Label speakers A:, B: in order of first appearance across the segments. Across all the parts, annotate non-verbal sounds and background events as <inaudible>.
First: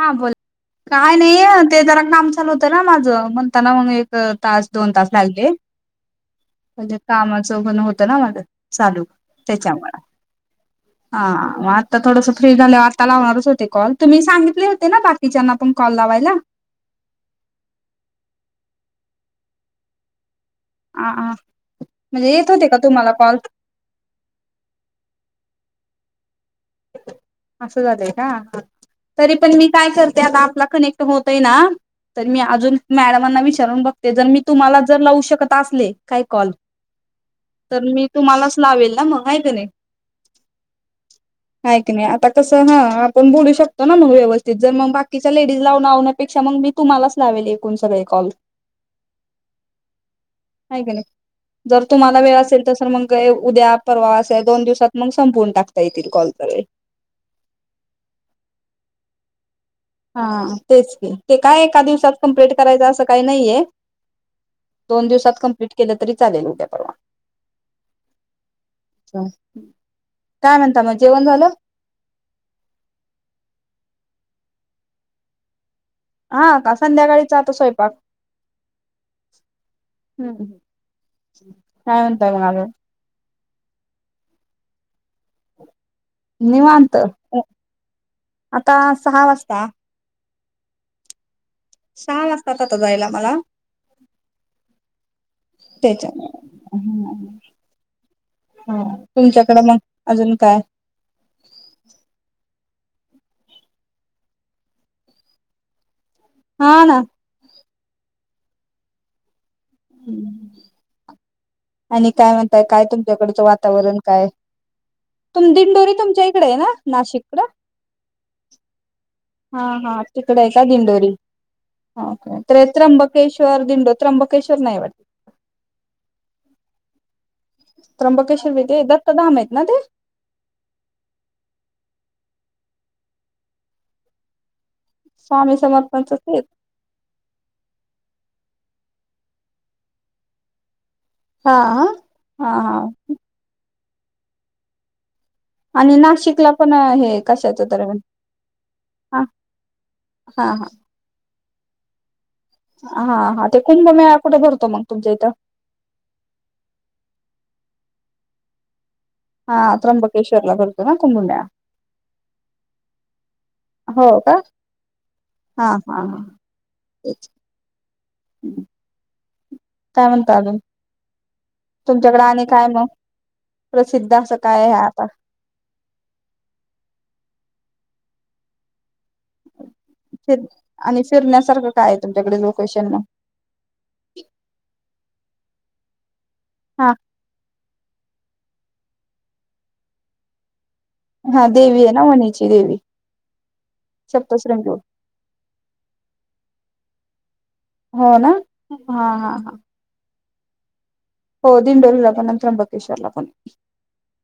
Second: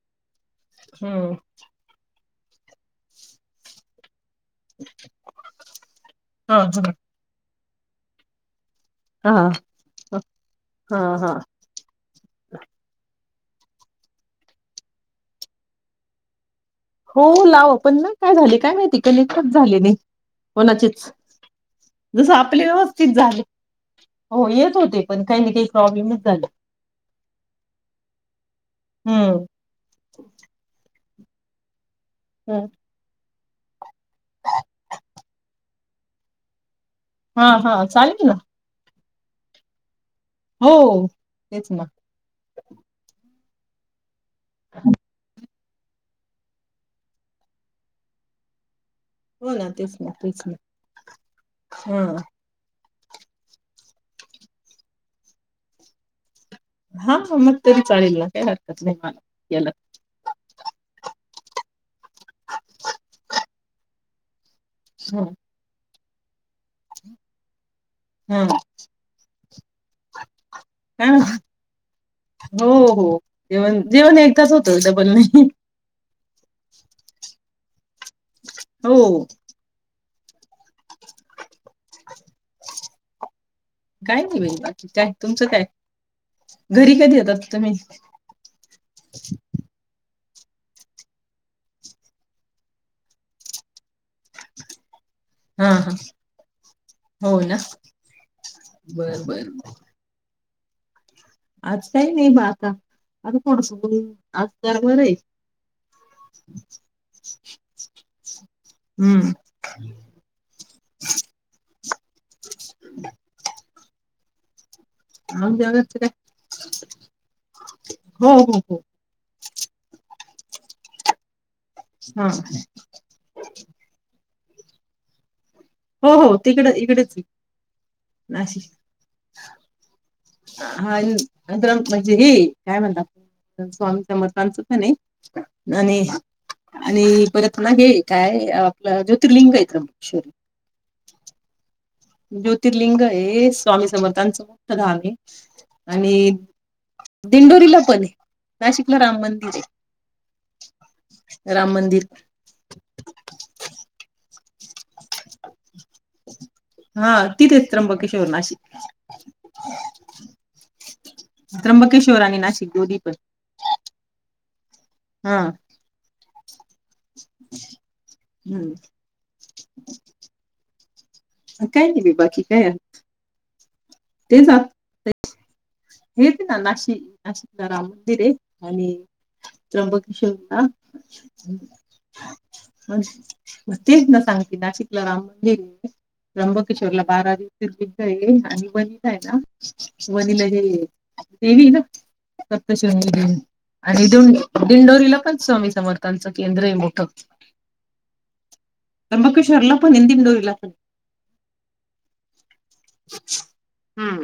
A: हा बोल काय
B: हम्म
A: नाही ते जरा काम तना माझं म्हणताना मग तास -दोन तास लागले
B: हा हा.
A: आणि कामाचं होत ना माझं चालू
B: हा
A: त्याच्यामुळे, हा मग आता थोडस फ्री झालं आता लावणार ते कॉल तुमी सांगितले होते ना बाकीच्याना पण कॉल लावायला
B: हो लाव पण ना काय झाले काय माहिती कनेक्टच झाली नाही. कोणाचेच
A: हा म्हणजे
B: जसं
A: येत
B: आपले
A: होते का तुम्हाला
B: व्यवस्थित
A: कॉल
B: झाले. हो येत होते पण काही ना काही प्रॉब्लेम चालेल
A: असं झालंय का हा तरी
B: हम्म
A: पण मी काय करते आता आपला कनेक् होतंय ना. तर मी
B: हम्म.
A: अजून मॅडमांना विच विचारून बघते जर मी तुम्हाला जर लावू शकत असले काय कॉल
B: हा हा
A: तर मी
B: चालेल ना
A: तुम्हालाच लावेल ना मग, हाय कणी?
B: हो तेच
A: हाय
B: ना
A: कणी आता कसं ह आपण बोलू शक करतो ना मग व्यवस्थित ते जर मग बाकीच्या तिला लावण्यापेक्षा मग मी तुम्हालाच लावेल एकूण सगळे कॉल.
B: हो ना तेच ना तेच ना
A: हाय का नाही. जर तुमला वेळ असेल तस मग कय उद्या परवास अस दोन दिवसात मग संपवून टाकता येतील कॉल. <unintelligible>
B: हा म तरी चालेल ना काय हरकत नाही मला केला
A: हा तेच की ते काय एका दिवसात कंप्लिट करायचं असं काय नाहीये दोन
B: हा
A: दिवसात कंप्लीट केलं तरी चालेल उद्या परवा.
B: हा
A: काय म्हणता मग
B: हा
A: जेवण झालं
B: हो हो जेवण जेवण एकदाच होतं डबल नाही.
A: हा का संध्याकाळीच आता स्वयंप बाक
B: हो
A: हम्म हम्म काय म्हणताय मग अजून?
B: काय नाही बई बाकी काय तुमचं काय? घरी
A: निवांत
B: कधी येतात तुम्ही
A: आता सहा वासता. सहा वाजतात आता जायला मला.
B: हा हा
A: त्याच्या
B: हो ना
A: हा
B: बरं बरं
A: तुमच्याकड मग अजून काय
B: आज काही नाही बा आता. आता थोडस आज जरा बर आहे.
A: हा ना
B: हम्म <inaudible>
A: आणि काय म्हणताय काय तुमच्याकडचं वातावरण? काय तुम
B: आमच्या
A: दिंडोरी
B: घरच काय
A: तुमच्या इकडे आहे ना नाशिक कड?
B: हो हो हो
A: तिकडे आहे का दिंडोरी?
B: हा
A: ते त्र्यबकेश्ववर, दिंडो त्रंबक केशर नाही वाटत
B: हो हो तिकडे इकडेच
A: त्र्यंबकेश्वर
B: नाशि
A: बी ते दत्तधाम आहेत ना ते
B: हा अ द्र म्हणजे हे काय म्हणतात स्वामी समर्थांच ह नाही
A: स्वामी
B: आणि
A: समर्थांच ते
B: आणि परत ना घे काय आपलं ज्योतिर्लिंगय <unintelligible>
A: हा हा हा.
B: ज्योतिर्लिंग हे स्वामी समर्थांच मोठ धामये
A: आणि नाशिकला पण हे कशाच
B: दिंडोरीला
A: तर
B: पण आहे. नाशिकला राम
A: हा
B: मंदिर
A: हा हा
B: राम मंदिर
A: हा हा ते कुंभमेळा कुठे भरतो मग? तुमच्या इथ
B: हा तिथे त्र्यंबकेश्वर नाशिक
A: हा <unintelligible>
B: त्र्यंबकेश्ववर आणि नाशिक दोन्ही पण
A: हो का हा हा हा
B: हम्म.
A: काय म्हणता अजून
B: काही नाही मी
A: तुमच्याकडे
B: बाकी
A: आणि काय मग प्रसिद्ध असं काय आहे आता
B: हेच ना नाशि नाशिकला राम मंदिर आहे आणि त्र्यबकेश्वर
A: फिर
B: ना
A: आणि फिरण्यासारखं काय आहे तुमच्याकडे लोकेशन मग
B: तेच ना सांगते नाशिकला राम म्हणजे
A: हा
B: त्र्यंबकेश्वरला बारा <unintelligible> आणि वनी का आहे ना वनीला हे
A: हा
B: देवी ना
A: आहे वणीची देवी
B: सपतशृंगी आणि
A: सप्तशृंगी
B: दिंदिंडोरीला पण स्वामी समर्थांचं केंद्रय मोठ
A: हो ना हा हा हा
B: पण <unintelligible>
A: हो दिंडोरी ला पण त्रंबकेश्वरला पण
B: हम्म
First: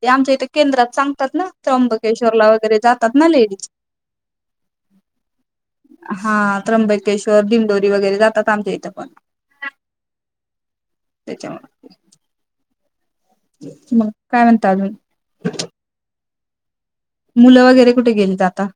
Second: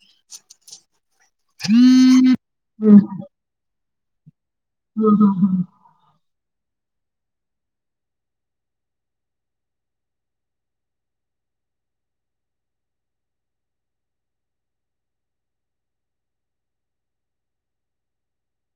A: ते आमच्या इथे केंद्रात सांगतात ना त्र्यंबकेश्वरला वगैरे जातात ना लेडीज
B: हम्म हम्म हम्
A: हा त्र्यंबकेश्वर दिंडोरी वगैरे जातात आमच्या इथे पण त्याच्यामुळे मग काय म्हणत अजून? मुलं वगैरे कुठे गेली आता?